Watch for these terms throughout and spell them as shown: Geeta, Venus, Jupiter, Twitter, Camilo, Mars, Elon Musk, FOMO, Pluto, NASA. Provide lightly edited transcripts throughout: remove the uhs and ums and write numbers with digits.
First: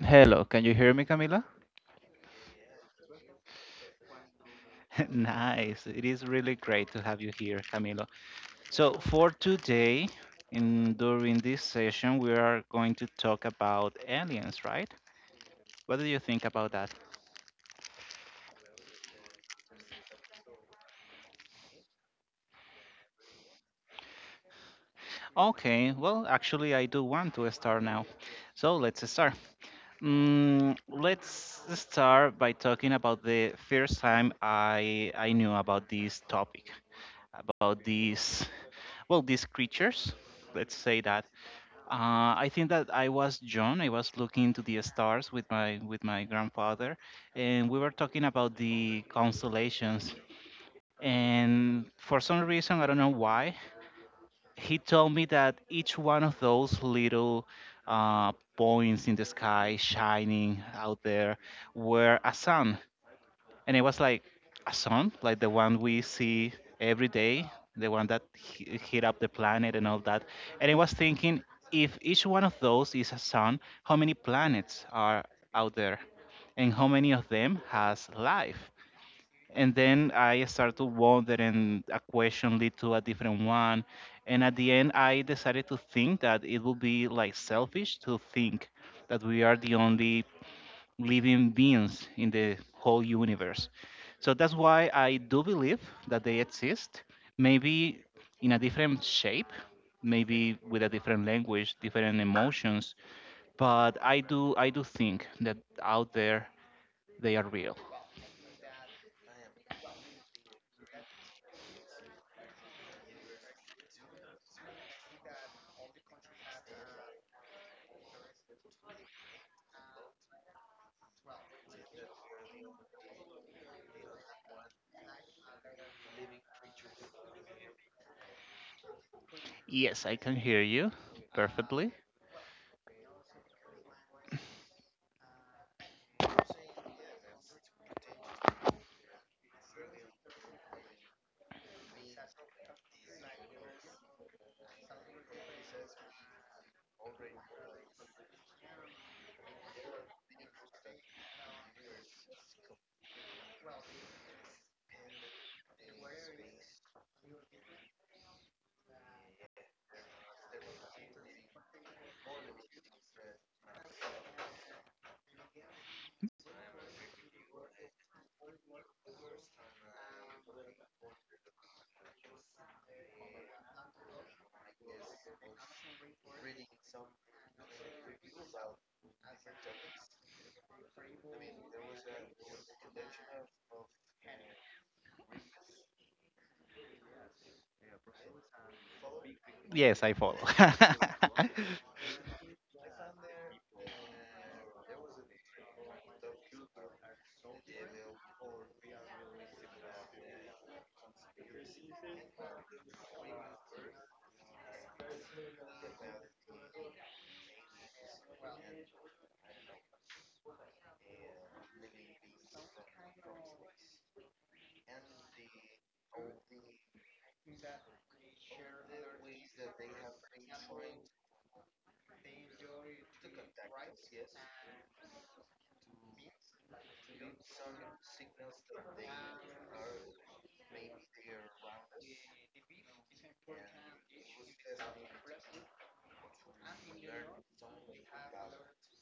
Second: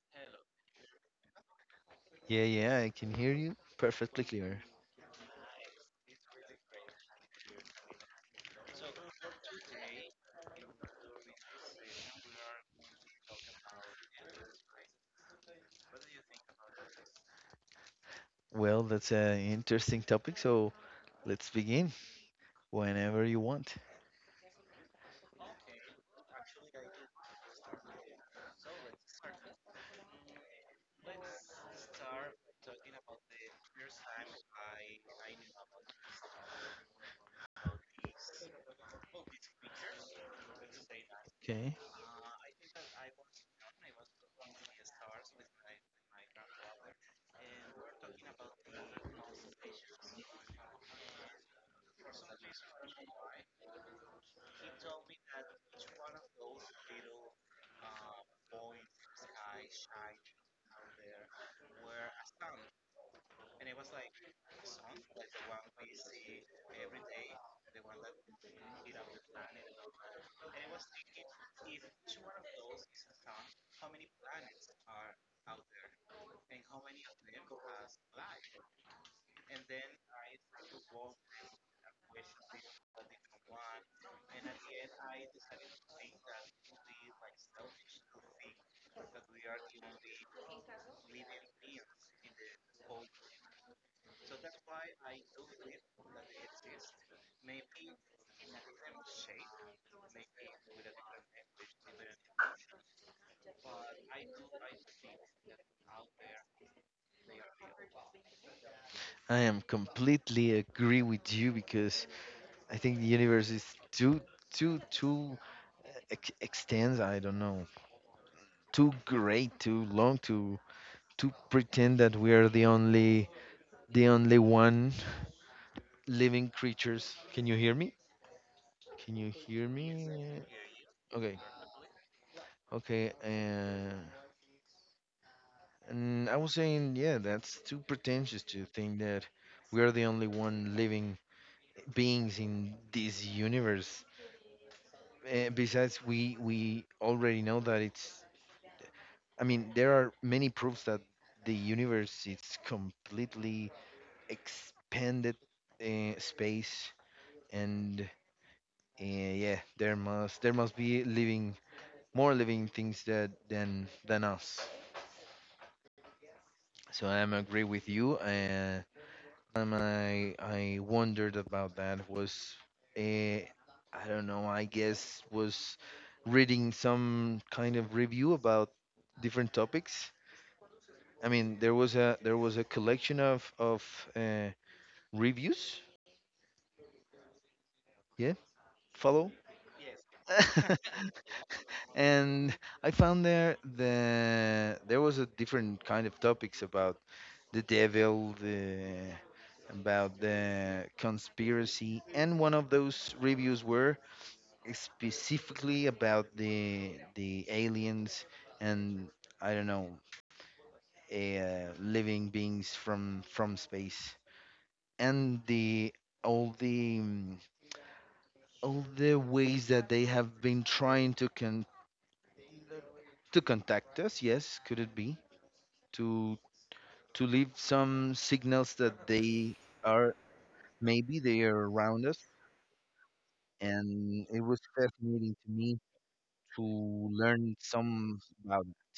Hello, can you hear me, Camila? Yeah, I can hear you perfectly clear. Nice. It is really great to have you here, Camilo. So, for today, in during this session, we are going to talk about aliens, right? What do you think about that? Well, that's an interesting topic, so let's begin whenever you want. Okay, well, actually, I do want to start now. So, let's start. Let's start by talking about the first time I knew about this topic, about these, these creatures. Let's say that. Okay. I think that I was young. I was looking to the stars with my grandfather, and we were talking about the constellations. And for some reason, I don't know why, he told me that each one of those little uh, points in the sky shining out there were a sun, and it was like a sun, like the one we see every day, the one that heat up the planet and all that. And I was thinking, if each one of those is a sun, how many planets are out there, and how many of them has life? And then I started to wonder, and a question lead to a different one. And at the end, I decided to think that it would be like selfish to think that we are the only living beings in the whole universe. So that's why I do believe that they exist, maybe in a different shape, maybe with a different language, different emotions, but I do think that out there they are real. I am completely agree with you because I think the universe is too too extends, I don't know, too great, too long to pretend that we are the only one living creatures. Can you hear me? Can you hear Yes, I can me? hear you Okay. perfectly. Okay. And I was saying, yeah, that's too pretentious to think that we are the only one living beings in this universe. Besides, we already know that it's. I mean, there are many proofs that the universe is completely expanded space, and yeah, there must be living more living things that than us. So I'm agree with you. Time I wondered about that was, eh, I don't know. I guess was reading some kind of review about different topics. I mean, there was a collection of uh, reviews. Yeah, follow. Yes, I follow. And I found there there was a different kind of topics about the devil, the about the conspiracy, and one of those reviews were specifically about the aliens and I don't know living beings from space and the all the all the ways that they have been trying to contact us. Yes, could it be to to leave some signals that they are maybe they are around us, and it was fascinating to me to learn some about it.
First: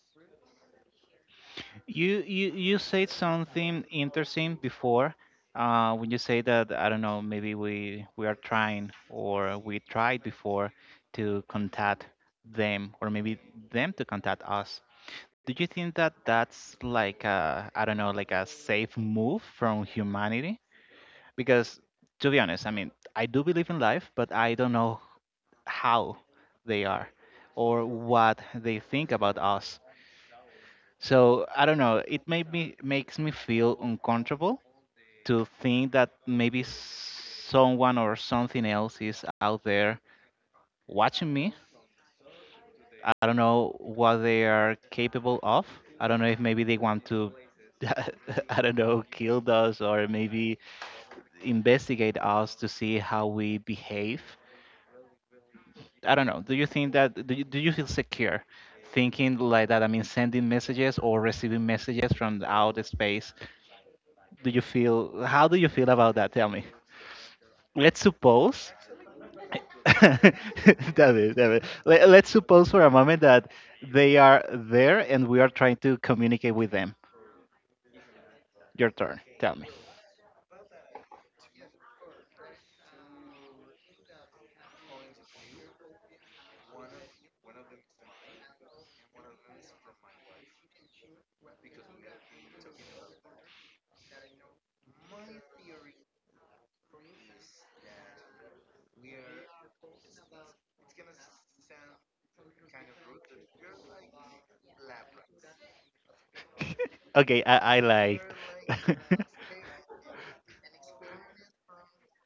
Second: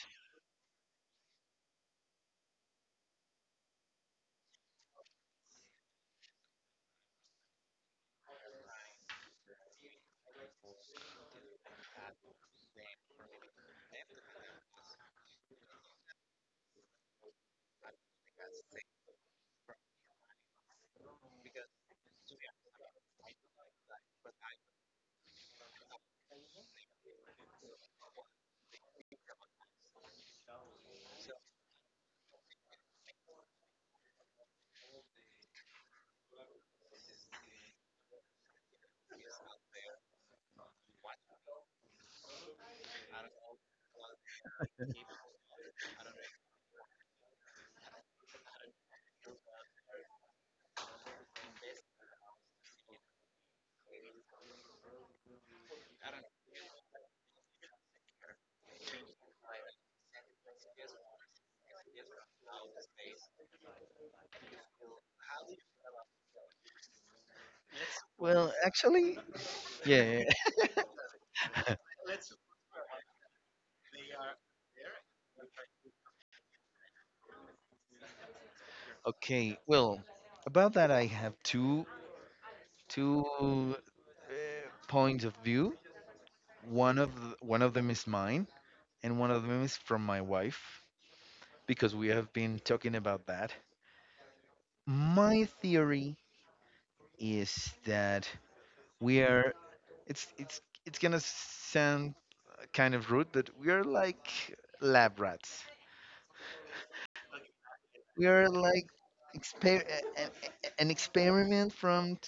You said something interesting before, when you say that I don't know maybe we are trying or we tried before to contact them, or maybe them to contact us. Do you think that that's like a, I don't know, like a safe move from humanity? Because to be honest, I mean, I do believe in life, but I don't know how they are or what they think about us. So I don't know. It made me makes me feel uncomfortable to think that maybe someone or something else is out there watching me. I don't know what they are capable of. I don't know if maybe they want to, I don't know, kill us or maybe investigate us to see how we behave. I don't know. Do you feel secure thinking like that? I mean, sending messages or receiving messages from the outer space, do you feel? How do you feel about that? Tell me. Let's Well, suppose. actually, yeah. Damn it, damn it. Let's suppose for a moment that they are there and we are trying to communicate with them. Your turn. Tell Okay, me. well, about that I have two points of view. One of them is mine, and one of them is from my wife because we have been talking about that. My theory is that we are. It's gonna sound kind of rude, but we are like lab rats. Okay, I like. We are like exper- eh, an, an experiment from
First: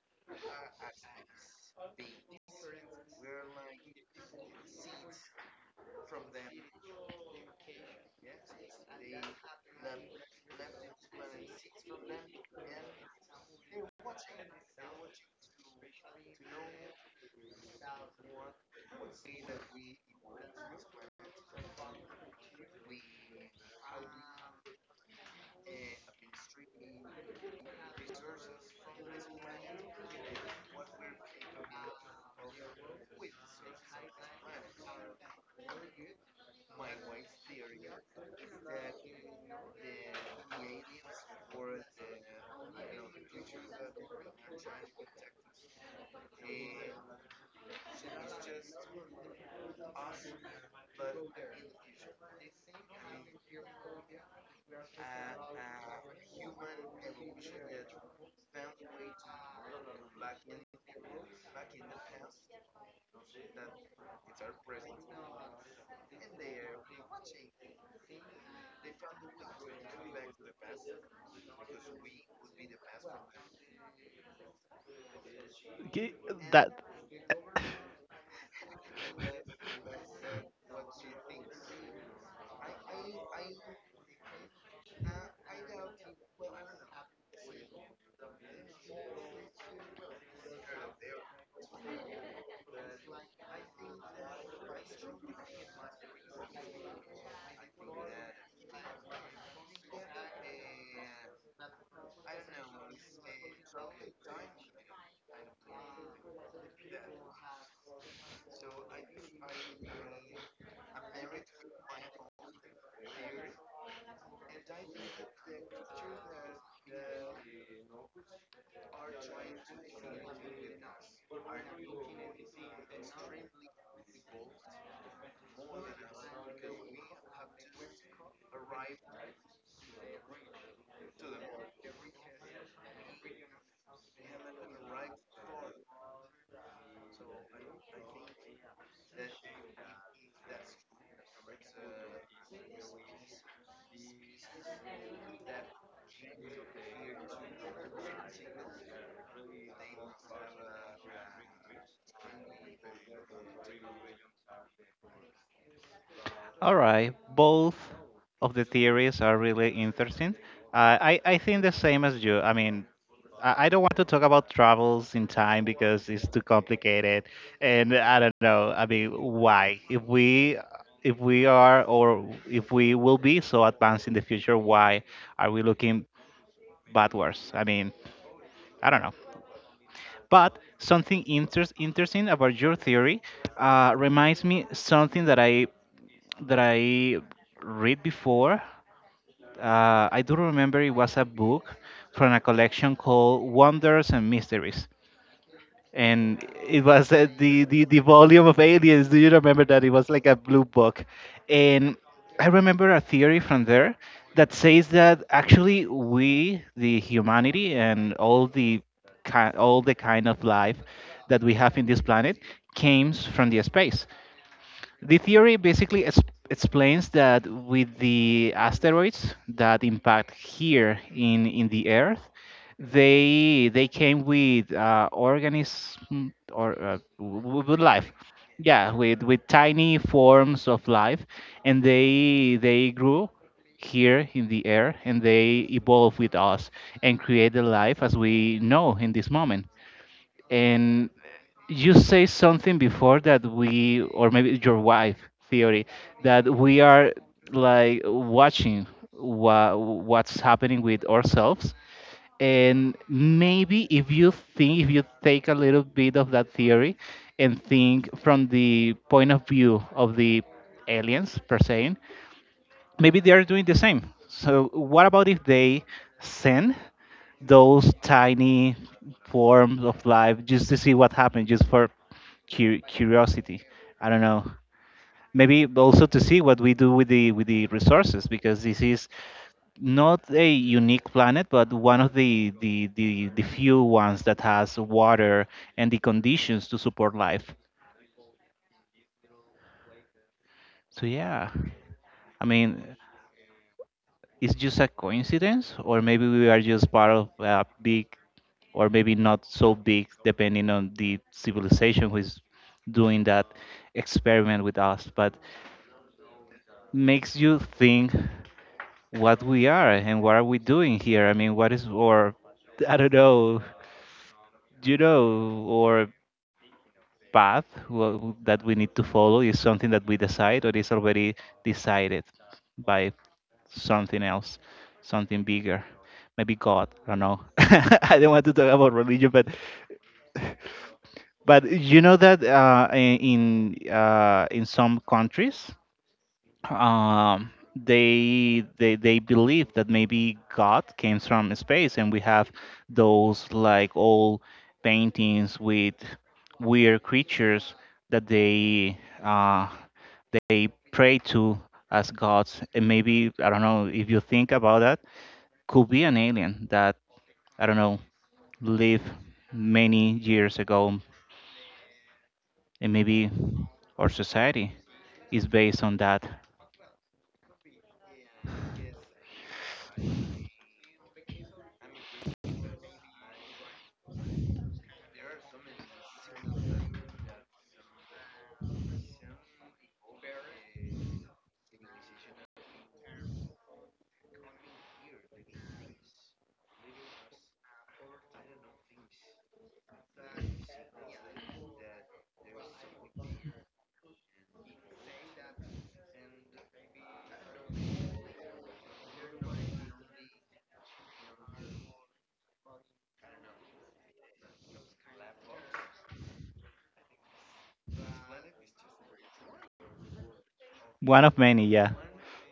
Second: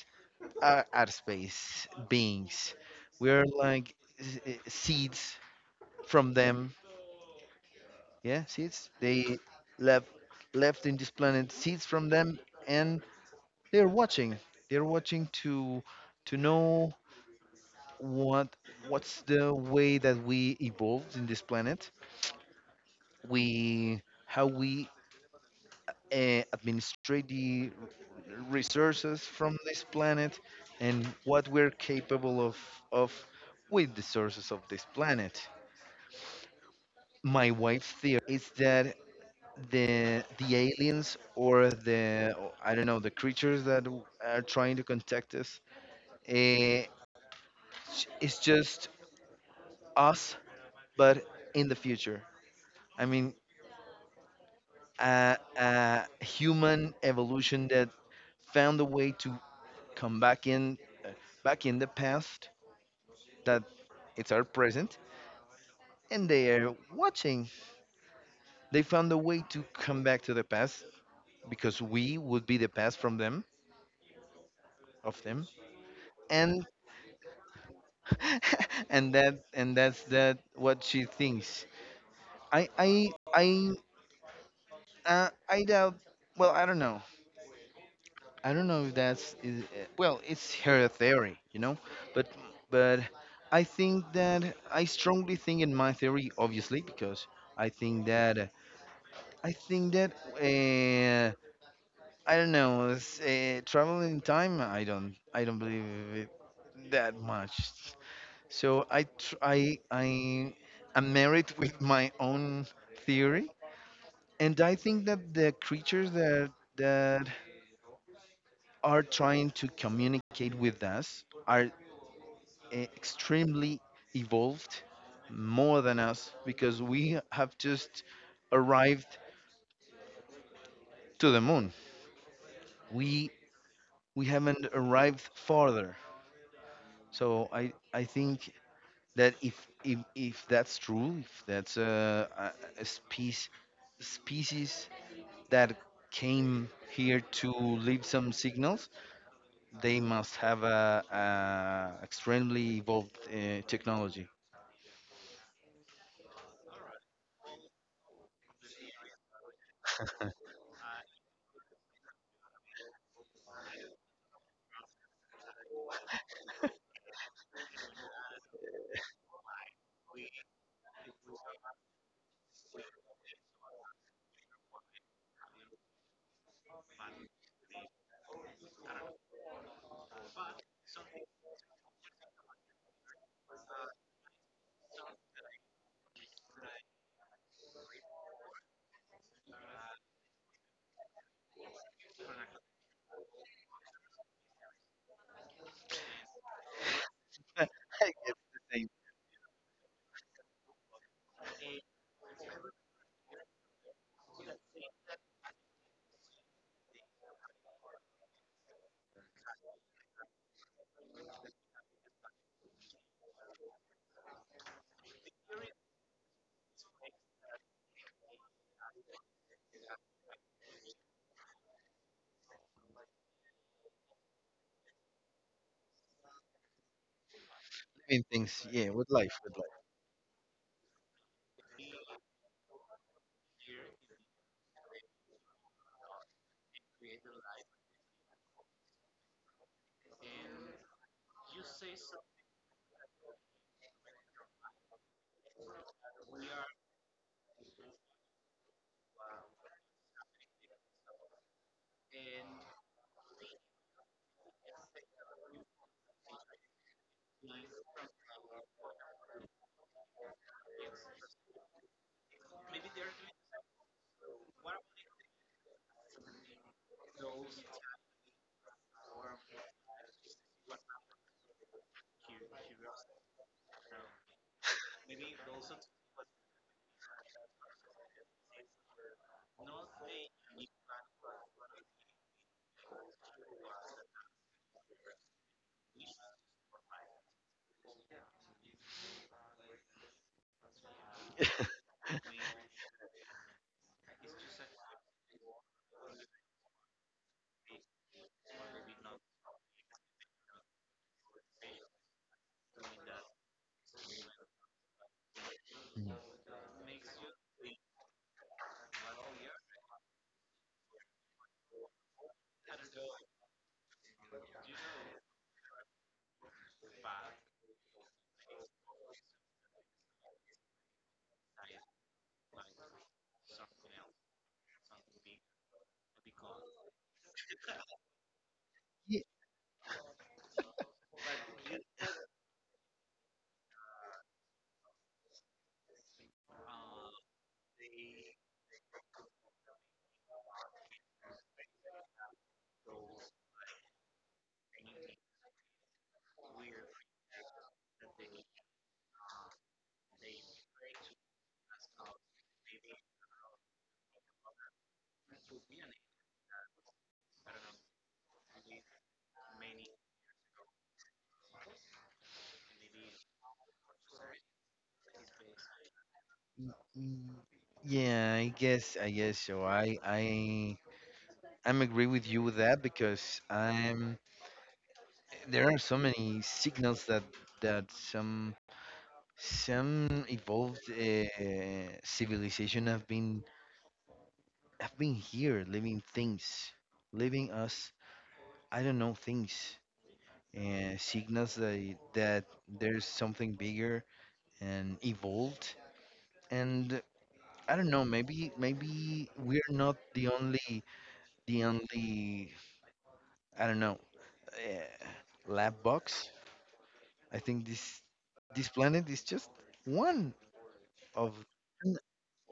are space beings. We are like seeds from them. Yeah, seeds. They left left in this planet seeds from them, and they're watching. They're watching to know what what's the way that we evolved in this planet. We how we administrative resources from this planet and what we're capable of with the sources of this planet. My wife's theory is that the aliens or the I don't know the creatures that are trying to contact us eh, it's just us but in the future. I mean a human evolution that found a way to come back in uh, back in the past that it's our present and they are watching. They found a way to come back to the past because we would be the past from them of them Ki- and that. and that and that's that what she thinks I I doubt well I don't know if that's is, well it's her theory you know but but I think that I strongly think in my theory obviously because i think that i think that eh, I don't know. It's, traveling time, I don't believe it that much. So I am married with my own theory, and I think that the creatures that are trying to communicate with us are extremely evolved, more than us, because we have just arrived to the moon. We we haven't arrived farther. So I think that if that's true, if that's a species that came here to leave some signals, they must have a extremely evolved technology. All right, both of the theories are really interesting. I think the same as you. I mean, I don't want to talk about travels in time because it's too complicated, and I don't know. I mean, why? If we are, or if we will be so advanced in the future, why are we looking backwards? I mean, I don't know. But something interesting about your theory reminds me something that I read before. I do remember it was a book from a collection called Wonders and Mysteries, and it was I the volume of the same aliens. Do you remember that? It was like a blue book, and I remember a theory from there that says that actually we, the humanity, and all the all the kind of life that we have in this planet comes from the space. The theory basically explains that with the asteroids that impact here in the Earth, they came with organism, or with life, living things, yeah, yeah, with life, with with life. tiny forms of life, and they grew here in the air and they evolve with us and create the life as we know in this moment. And you say something before that we, or maybe your wife theory, that we are like watching what's happening with ourselves. And maybe if you think, if you take a little bit of that theory and think from the point of view of the aliens per se, maybe they are doing the same. So what about if they send those tiny forms of life just to see what happens, just for curiosity? I don't know. Maybe also to see what we do with the resources, because this is not a unique planet, but one of the few ones that has water and the conditions to support life. So yeah, I mean, it's just a coincidence, or maybe we are just part of a big, or maybe not so big, depending on the civilization who is doing that experiment with us. But Mhm. makes you think what we are and what are we doing here. I mean, what is our, I don't know, you know, or path that we need to follow, is something that we decide, or is already decided by something else, something bigger. Maybe God. I don't know. I don't want to talk about religion, Ye- but you know that in some countries, they believe that maybe God came from space, and we have those like old paintings with weird creatures that uh, they pray to as gods. And maybe, I don't know, if you think about that, could be an alien that, I don't know, lived many years ago, and maybe our society is based on that. mm, Yeah, I guess so. I'm agree with you with that because I'm. There are so many signals that that some evolved civilization have been here, living things, living us. I don't know things, signals that there's something bigger and evolved. And I don't know. Maybe we're not the only the only I don't know uh, lab box. I think this planet is just one One of of many, yeah.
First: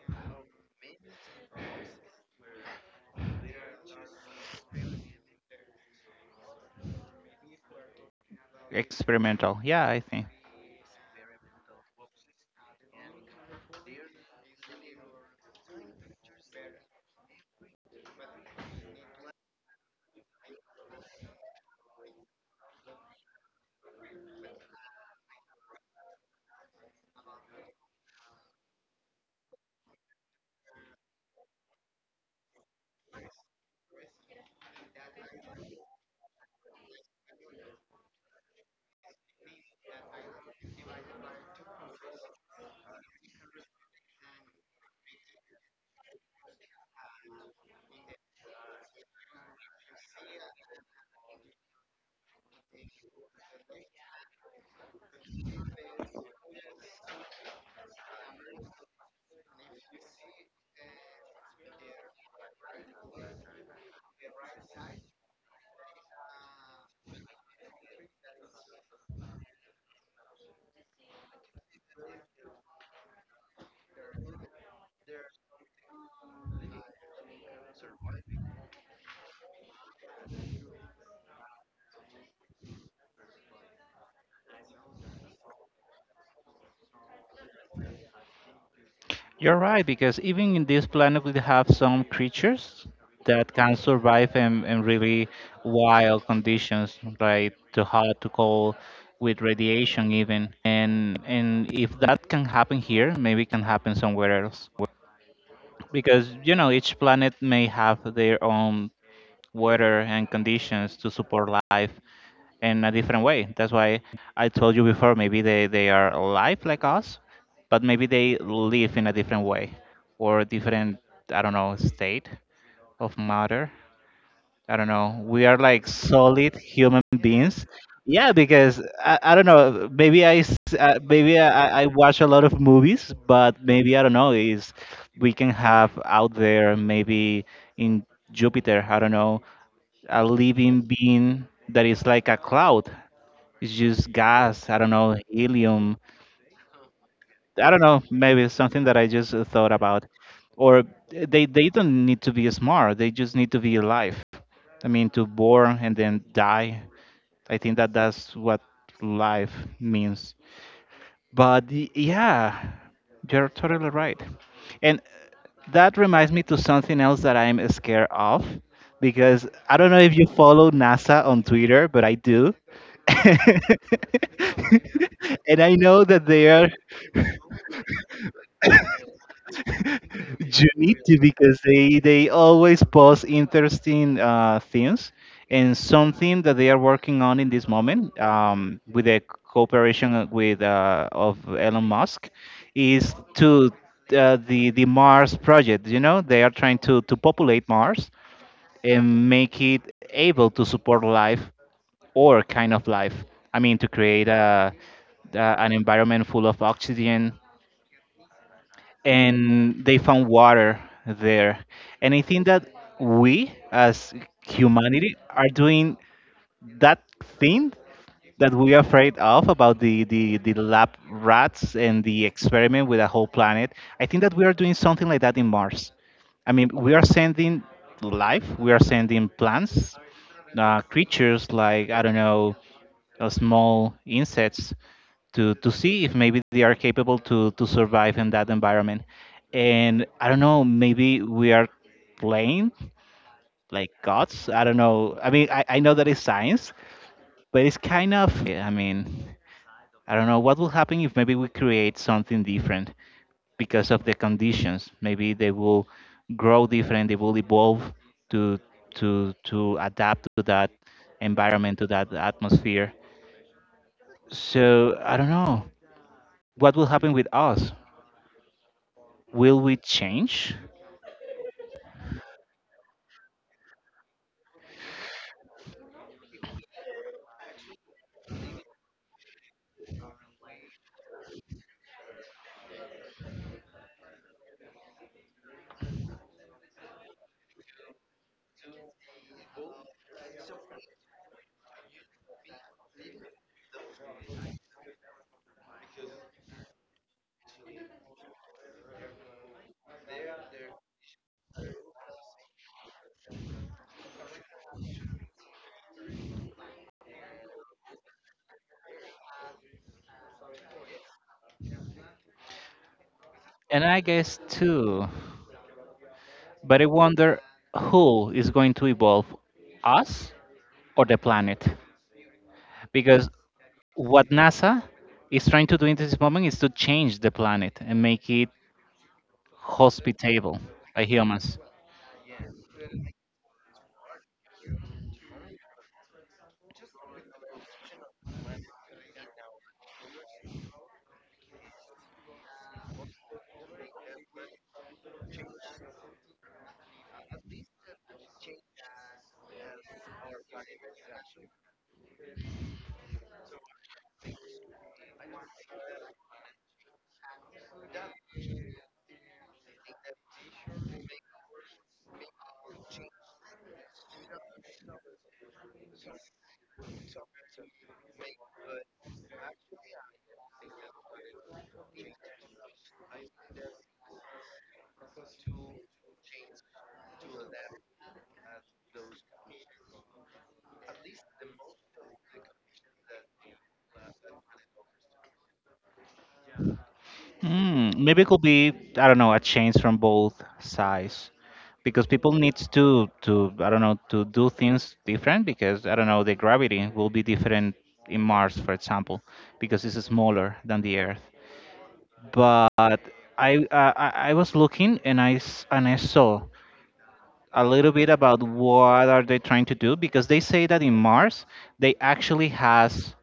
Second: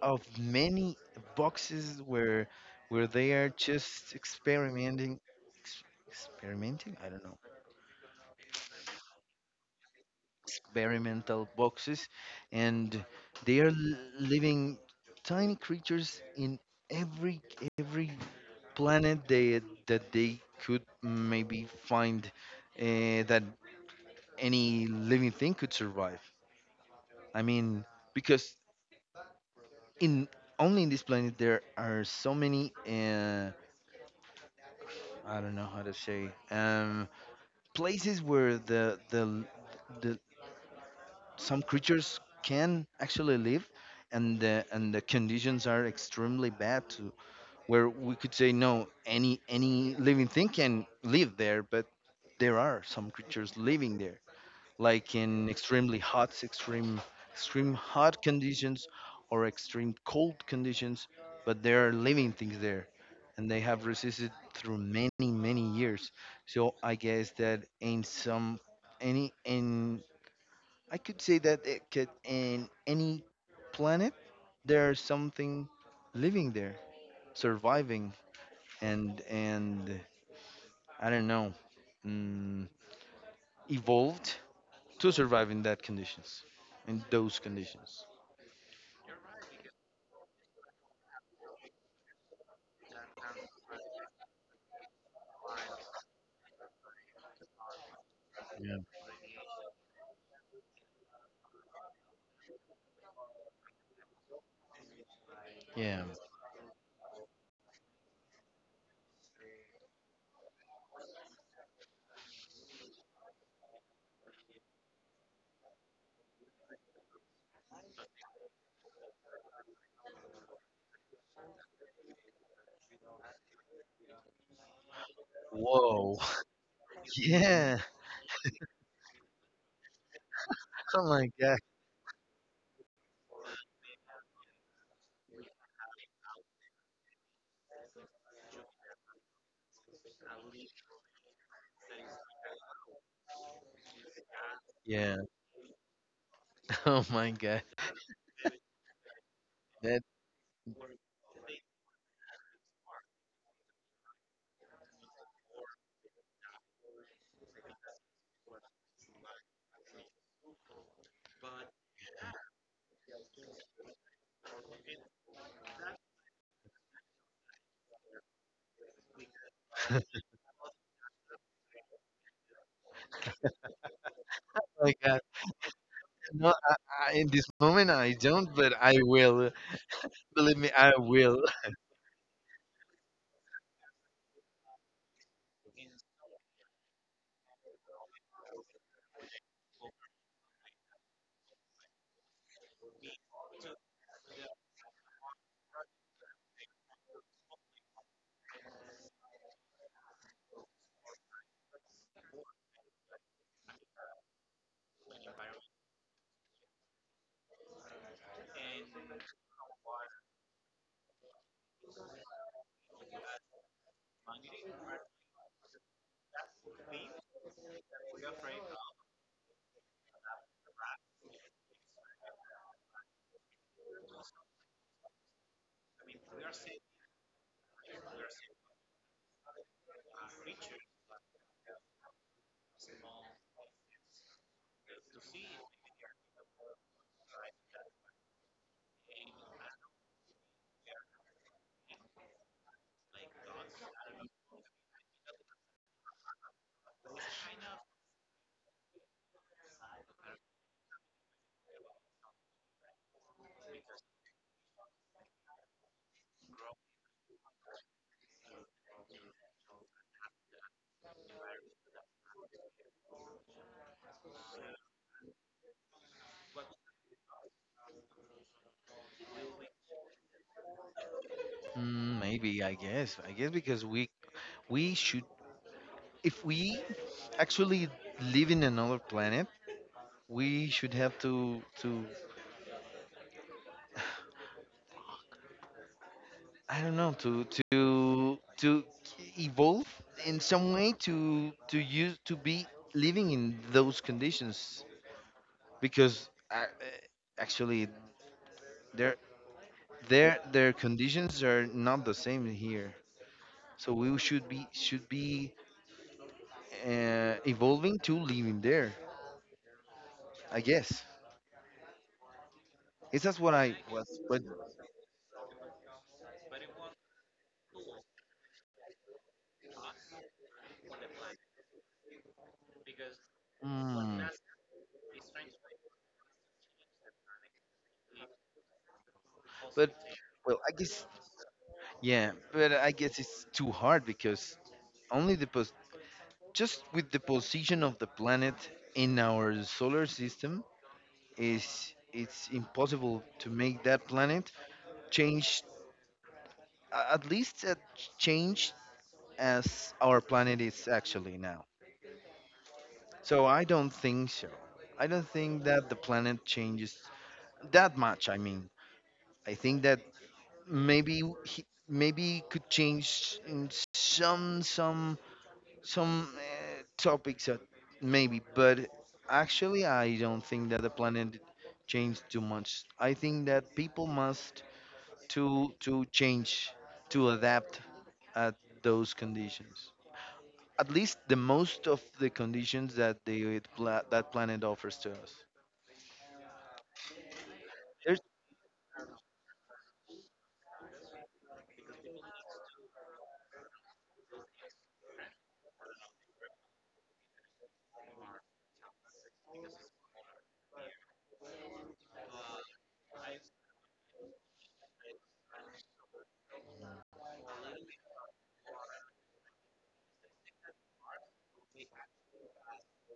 of many boxes where they are just experimenting experimenting I don't know Experimental, yeah, I think experimental boxes and they are living tiny creatures in every every planet they that they could maybe find that any living thing could survive I mean because in only in this planet there are so many I don't know how to say places where the some creatures can actually live, and the conditions are extremely bad to where we could say no any living thing can live there, but there are some creatures living there like in extremely hot, extreme, extreme hot conditions or extreme cold conditions, but there are living things there, and they have resisted through many, many years. So I guess that in some, any, in, I could say that it could, in any planet, there's something living there, surviving and I don't know, mm, evolved to survive in that conditions, in those conditions. you're right, because even in this planet we have some creatures that can survive in really wild conditions, right? Too hot, too cold, with radiation even, and if that can happen here, maybe it can happen somewhere else. Yeah. Because you know each planet may have their own weather and conditions to support life in a different way. That's why I told you before, maybe they are alive like us, but maybe they live in a different way, or different, I don't know, state of matter. I don't know. We are like Whoa. solid human beings. Yeah. Yeah, because I don't know. Oh my Maybe god. I watch a lot of movies, but maybe I don't know. Is we can have out there maybe in Jupiter, I don't know, a living being that is like a cloud. It's just gas. I don't Yeah. know, helium. Oh my god. I don't know. Maybe it's something that I just thought That. about. Or they don't need to be smart. They just need to be alive. I mean, to born and then die. I think that that's what life means. But yeah, you're totally right. And that reminds me to something else that I'm scared of, because I don't know if you follow NASA on Twitter, but I do. Oh my god. And I know that they No, are I, I, in this moment I don't, but I will. Believe You me, I need to, will. because they always post interesting things. And something that they are working on in this moment, with the cooperation with of Elon Musk, is to the Mars project. You know they are trying to populate Mars and make it able to support life, or kind of life. I mean, to create a an environment full of oxygen, and they found water there. And I think that we as humanity are doing that thing that we are afraid of, about the lab rats and the experiment with a whole planet. I think that we are doing something like that in Mars. I mean, we are sending life, we are sending plants, creatures like, I don't know, small insects, to see if maybe they are capable to survive in that environment. And I don't know, maybe we are playing like gods. I don't know. I mean, I know that it's science, but it's kind of. I mean, I don't know what will happen if maybe we create something different because of the conditions. Maybe they will grow different. They will evolve to to adapt to that environment, to that atmosphere. So I don't know what will happen with us. Will we change? Mm, maybe. I guess. I guess because we should if we actually live in another planet, we should have to I don't know to evolve in some way to use to be living in those conditions because I, actually their their conditions are not the same here. So we should be evolving to living there. I guess it's that's what I And I was, but guess too. But I wonder, who is going to evolve us, or the planet? Because mm, what NASA is trying to do in this moment is to change the planet and make it but well, hospitable I by guess humans. yeah, but I guess it's too hard because only the pos just with the position of the planet in our solar system is it's impossible to make that planet change a- at least a change as our planet is actually now so I don't think so I don't think that the planet changes that much I mean I think that maybe he, maybe it could change in some topics that maybe, but actually, I don't think that the planet changed too much. I think that people must to change to adapt at those conditions. At least the most of the conditions that the pla- that planet offers to us. Mm, There's maybe it could be, I don't know, a change from both sides, because people needs to, I don't know, to do things different, because I don't know, the gravity will be different in Mars, for example, because it's smaller than the Earth. But I was looking and I saw a little bit about what are they trying to do, because they say that in Mars they actually has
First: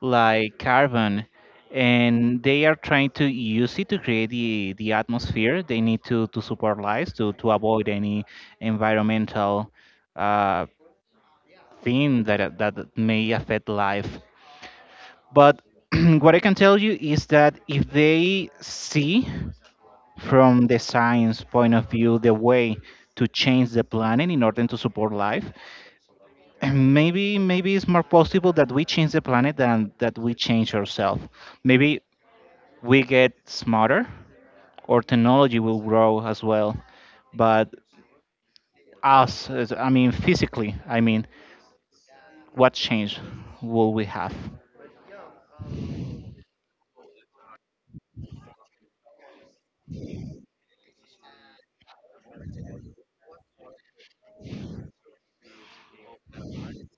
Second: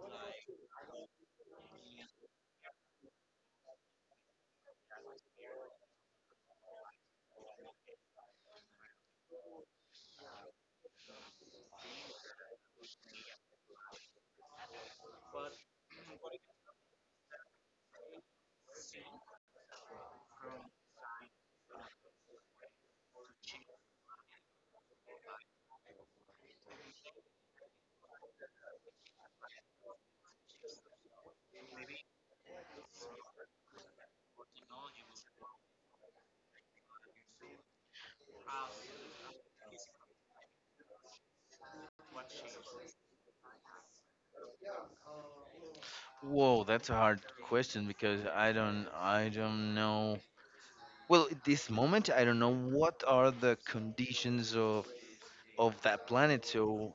like carbon, and they are trying to use it to create the atmosphere they need to support lives to avoid any environmental uh, thing that may affect life. But what I can tell you is that if they see from the science point of view the way to change the planet in order to support life. And maybe it's more possible that we change the planet than that we change ourselves. Maybe we get smarter, or technology will grow as well. But I mean physically, I mean, what change will we have? Whoa, that's a hard question because I don't know. Well, at this moment, I don't know what are the conditions of that planet. So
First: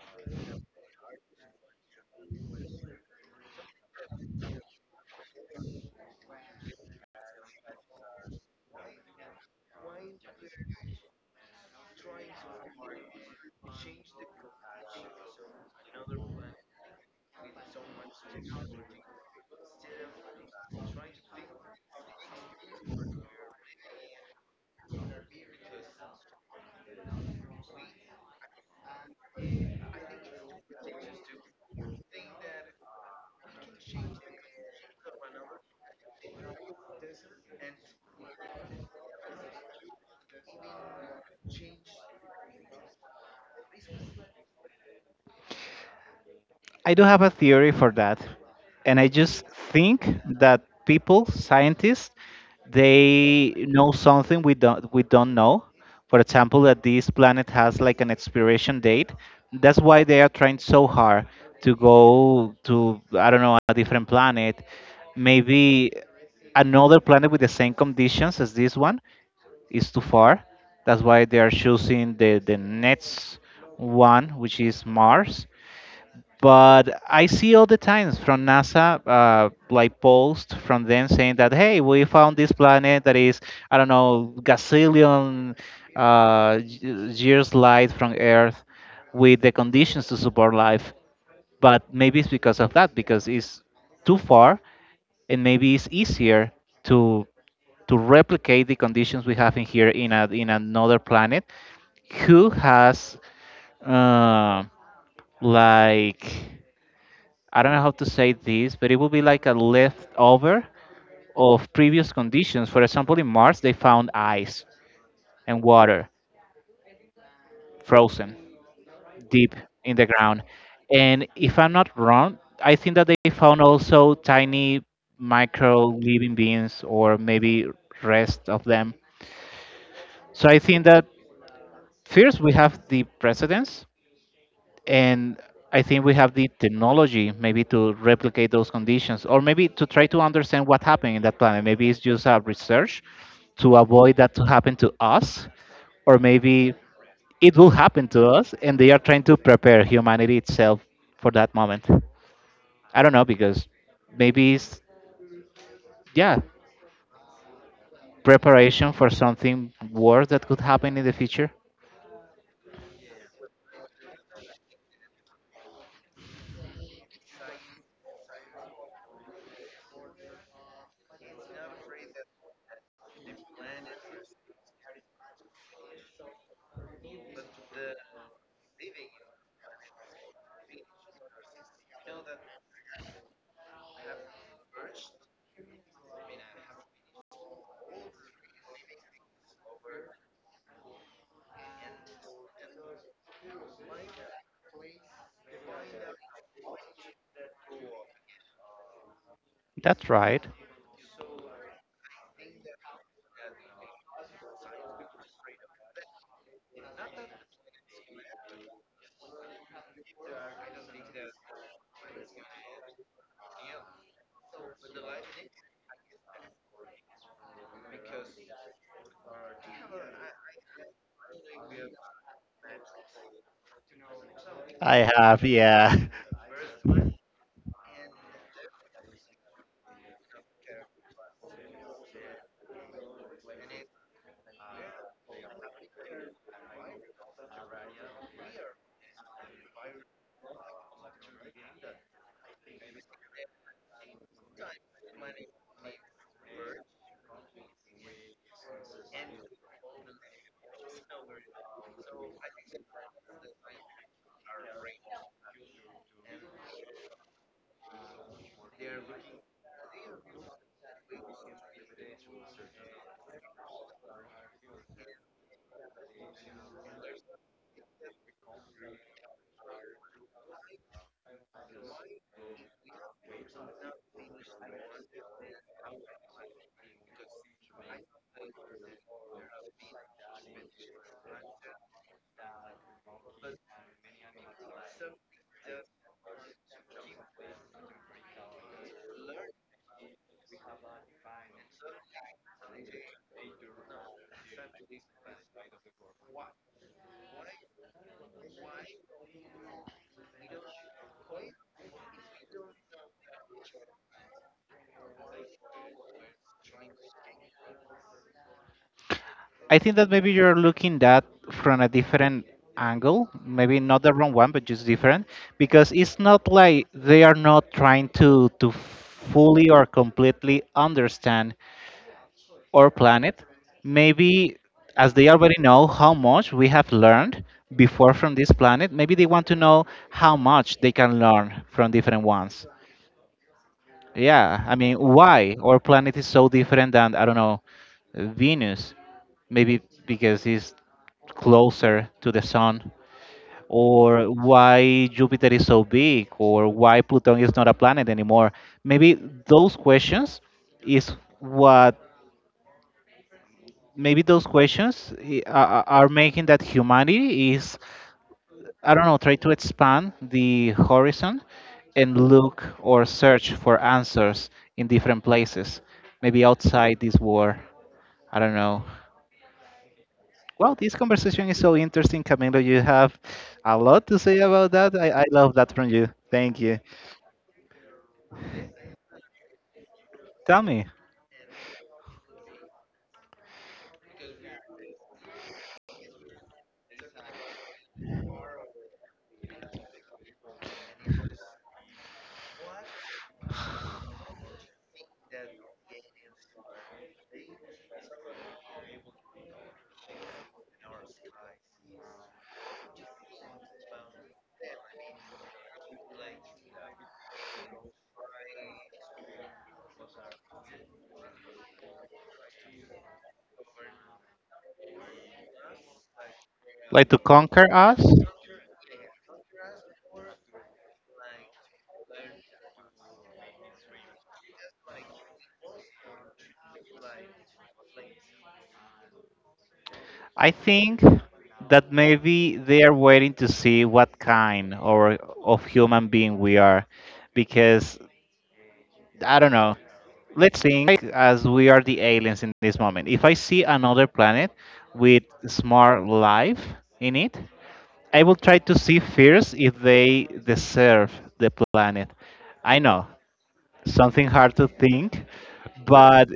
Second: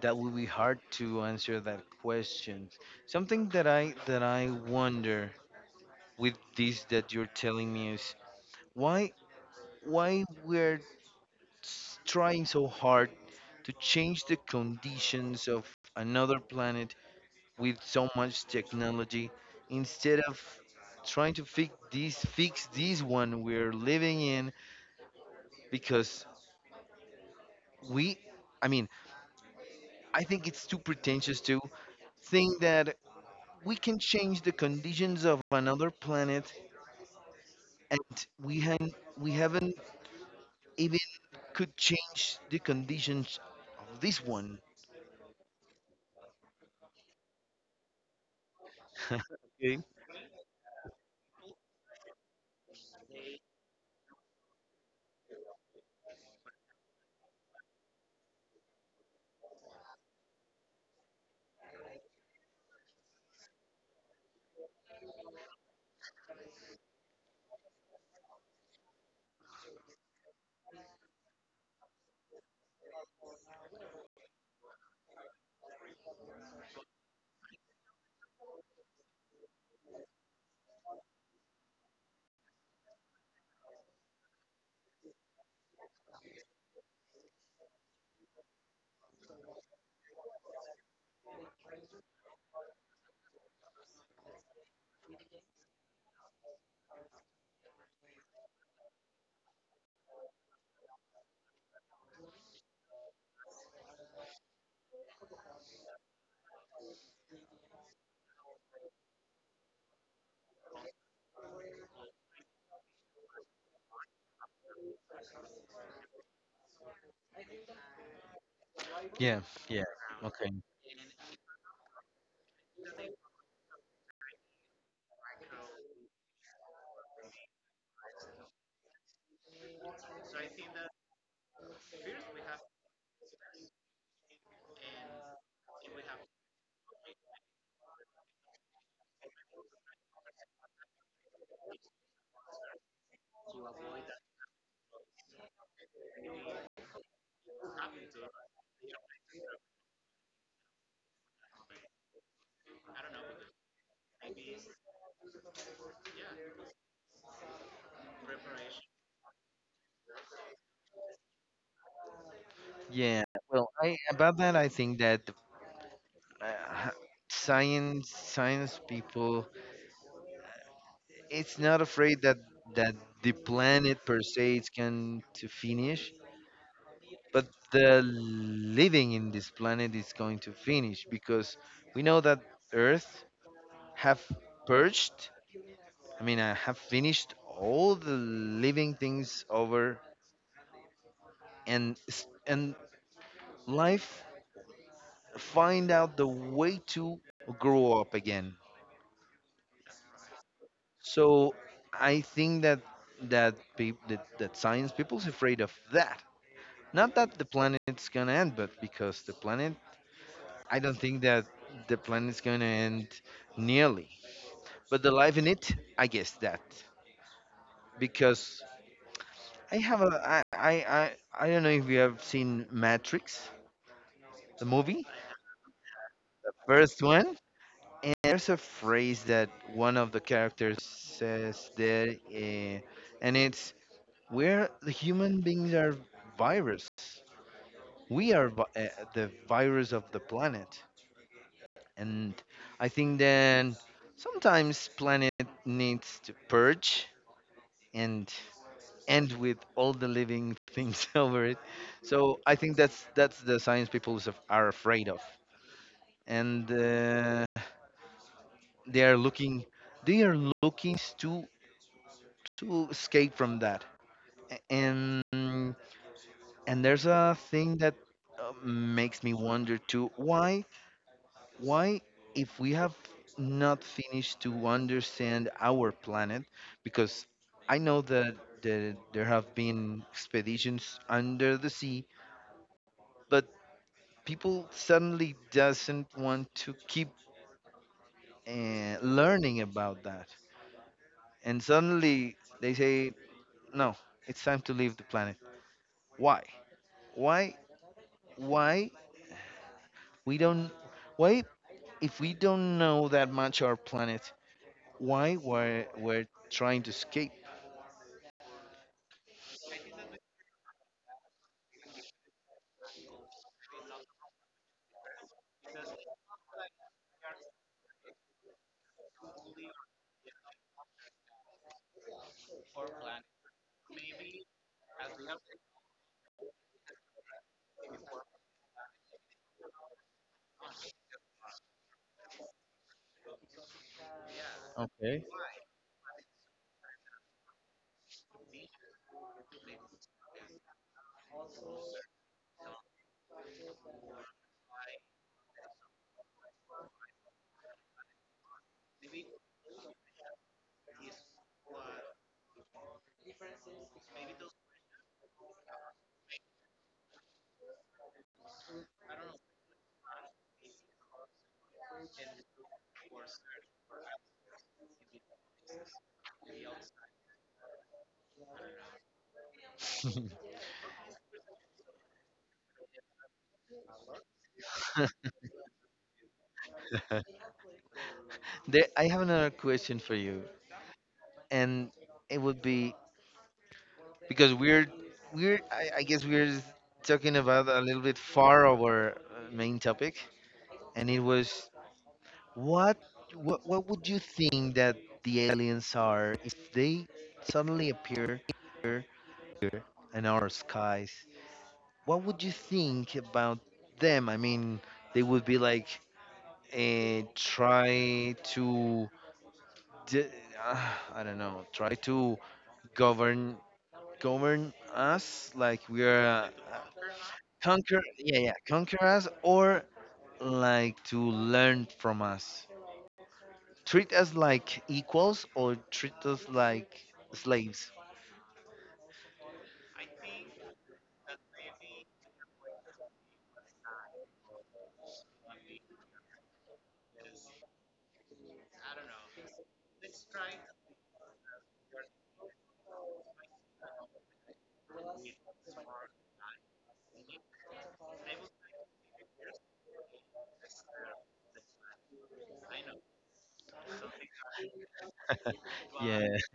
that will be hard to answer that question. Something that I wonder with this that you're telling me is why why we're s- trying so hard to change the conditions of another planet with so much technology instead of trying to fix this one we're living in because we I mean I think it's too pretentious to think that we can change the conditions of another planet, and we we haven't even could change the conditions of this one. I do have a theory for that. And I just okay. think that people, scientists, they know something we don't know. For example, that this planet has like an expiration date. That's why they are trying so hard to go to, I don't know, a different planet. Maybe another planet with the same conditions as this one is too far. That's why they are choosing the next one, which is Mars. But I see all the times from NASA, like posts from them saying that, hey, we found this planet that is, I don't know, gazillion years light from Earth with the conditions to support life. But maybe it's because of that, because it's too far, and maybe it's easier to replicate the conditions we have in here in in another planet, who has uh, like, I don't know how to say this, but it will be like a leftover of previous conditions. For example, in Mars, they found ice and water frozen Yeah, deep yeah, in the okay. ground. And if I'm not wrong, I think that they found also tiny micro living beings, or maybe rest of them. So I think that first we have the precedents, and I think we have the technology maybe to replicate those conditions, or maybe to try to understand what happened in that planet. Maybe it's just a research to avoid that to happen to us, or maybe it will happen to us, and they are trying to prepare humanity itself for that moment. I don't know, because maybe it's, yeah, preparation for something worse that could happen in the future. Yeah. Well, I about that I think that uh, science people it's not afraid that that the planet per se is going to finish, but the living in this planet is going to finish because we know that Earth. Have purged, I mean, I have finished all the living things over and and life find out the way to grow up again. That's right. So I think that that science people's afraid of that. Not that the planet's gonna end, but because the planet, I don't think that the planet's gonna end nearly. But the life in it, I guess that because I have a I don't know if you have seen Matrix, the movie, I have, yeah. the first one. And there's a phrase that one of the characters says there, and it's "We're the human beings are virus. We are the virus of the planet." And I think then sometimes planet needs to purge and and with all the living things over it. So I think that's the science people are afraid of, and they are looking they are looking to escape from that. A- And and there's a thing that makes me wonder too. Why if we have not finished to understand our planet because I know that there have been expeditions under the sea, but people suddenly doesn't want to keep learning about that and suddenly they say no it's time to leave the planet why why why we don't why if we don't know that much our planet why we're trying to escape I think that maybe you're looking that from a different angle, maybe not the wrong one, but just different, because it's not like they are not trying to fully or completely understand our planet. Maybe as they already know how much we have learned before from this planet, maybe they want to know how much they can learn from different ones. Yeah, I mean, Okay. why our planet is so different than, I don't know, Venus? Maybe because it's closer to the sun, or why Jupiter is so big, or why Pluto is not a planet anymore. Maybe those questions is what, maybe those questions are making that humanity is, I don't know, try to expand the horizon and look or search for answers in different places, maybe outside this war. I don't know. Well, this conversation is so interesting, Camilo. You have a lot to say about that. I, I love that from you. Thank you. there, I have another question for you Tell me, and it would be because I guess we're talking about a little bit far over main topic and it was what what would you think that the aliens are if they suddenly appear in our skies? What would you think about them? I mean, they would be like try to d- uh, I don't know, try to govern govern us like we are like to conquer conquer us? yeah yeah conquer us or like to learn from us, treat us like equals or treat us like slaves. I think that maybe they are waiting to see what kind or of human being we are, because I don't know. Let's think as we are the aliens in this moment. If I see another planet with smart life in it, I will try to see first if they deserve the planet. I know something hard to think, Yeah, but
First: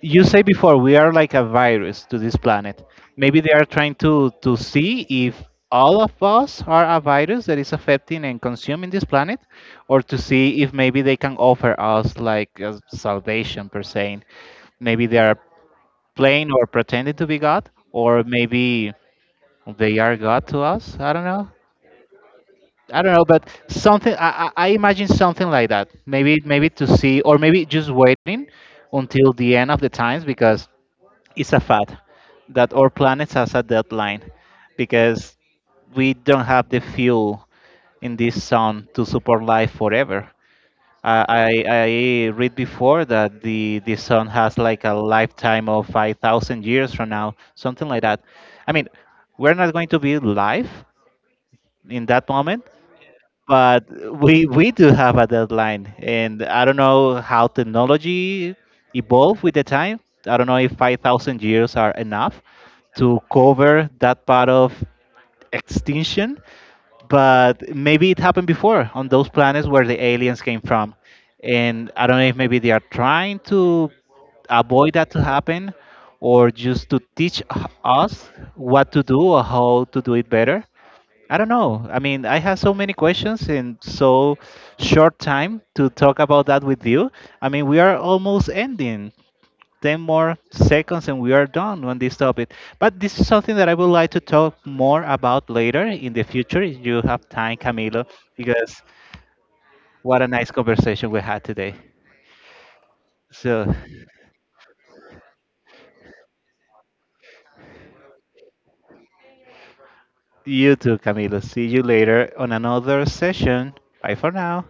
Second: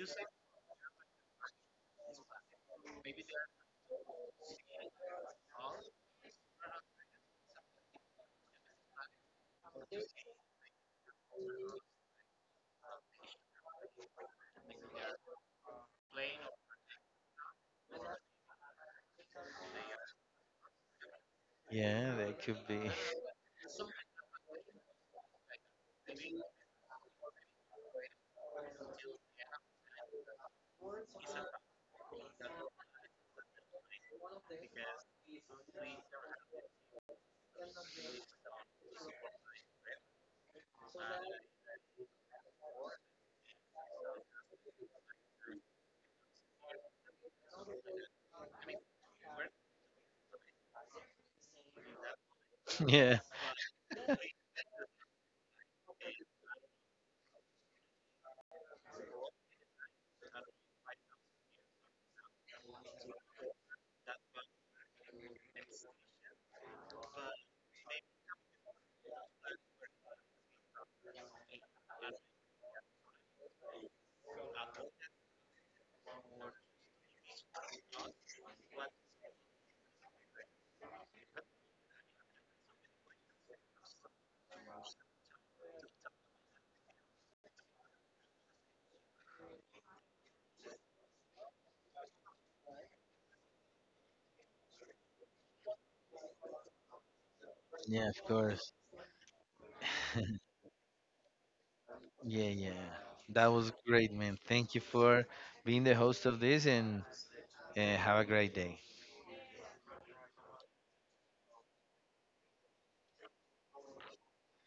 you say before we are like a virus to this planet. Maybe they are trying to see if all of us are a virus that is affecting and consuming this planet, or to see if maybe they can offer us like a salvation per se. Maybe they are playing or pretending to be God, or maybe they are God to us. I don't know. yeah, that could be. I don't know, but something I imagine something like that. Maybe to see, or maybe just waiting until the end of the times, because it's a fact that our planet has a deadline, because we don't have the fuel in this sun to support life forever. I read before that the sun has like a lifetime of 5,000 years from now, something like that. I mean, we're not going to be live in that moment, Yeah, but we do have a deadline, and I don't know how technology evolved with the time. I don't know if 5000 years are enough to cover that part of extinction, but maybe it happened before on those planets where the aliens came from. And I don't know if maybe they are trying to avoid that to happen, or just to teach us what to do or how to do it better. I don't know. I mean, I have so many questions in so short time to talk about that with you. I mean, we are almost ending. 10 more seconds and we are done on this topic. But this is something that I would like to talk more about later in the future if you have time, Camilo, yeah, of course. because what a nice conversation we had today. Yeah, yeah. That So, was great, man. Thank you for being the host of this and have a great day. you too, Camilo. See you later on another session. Bye for now.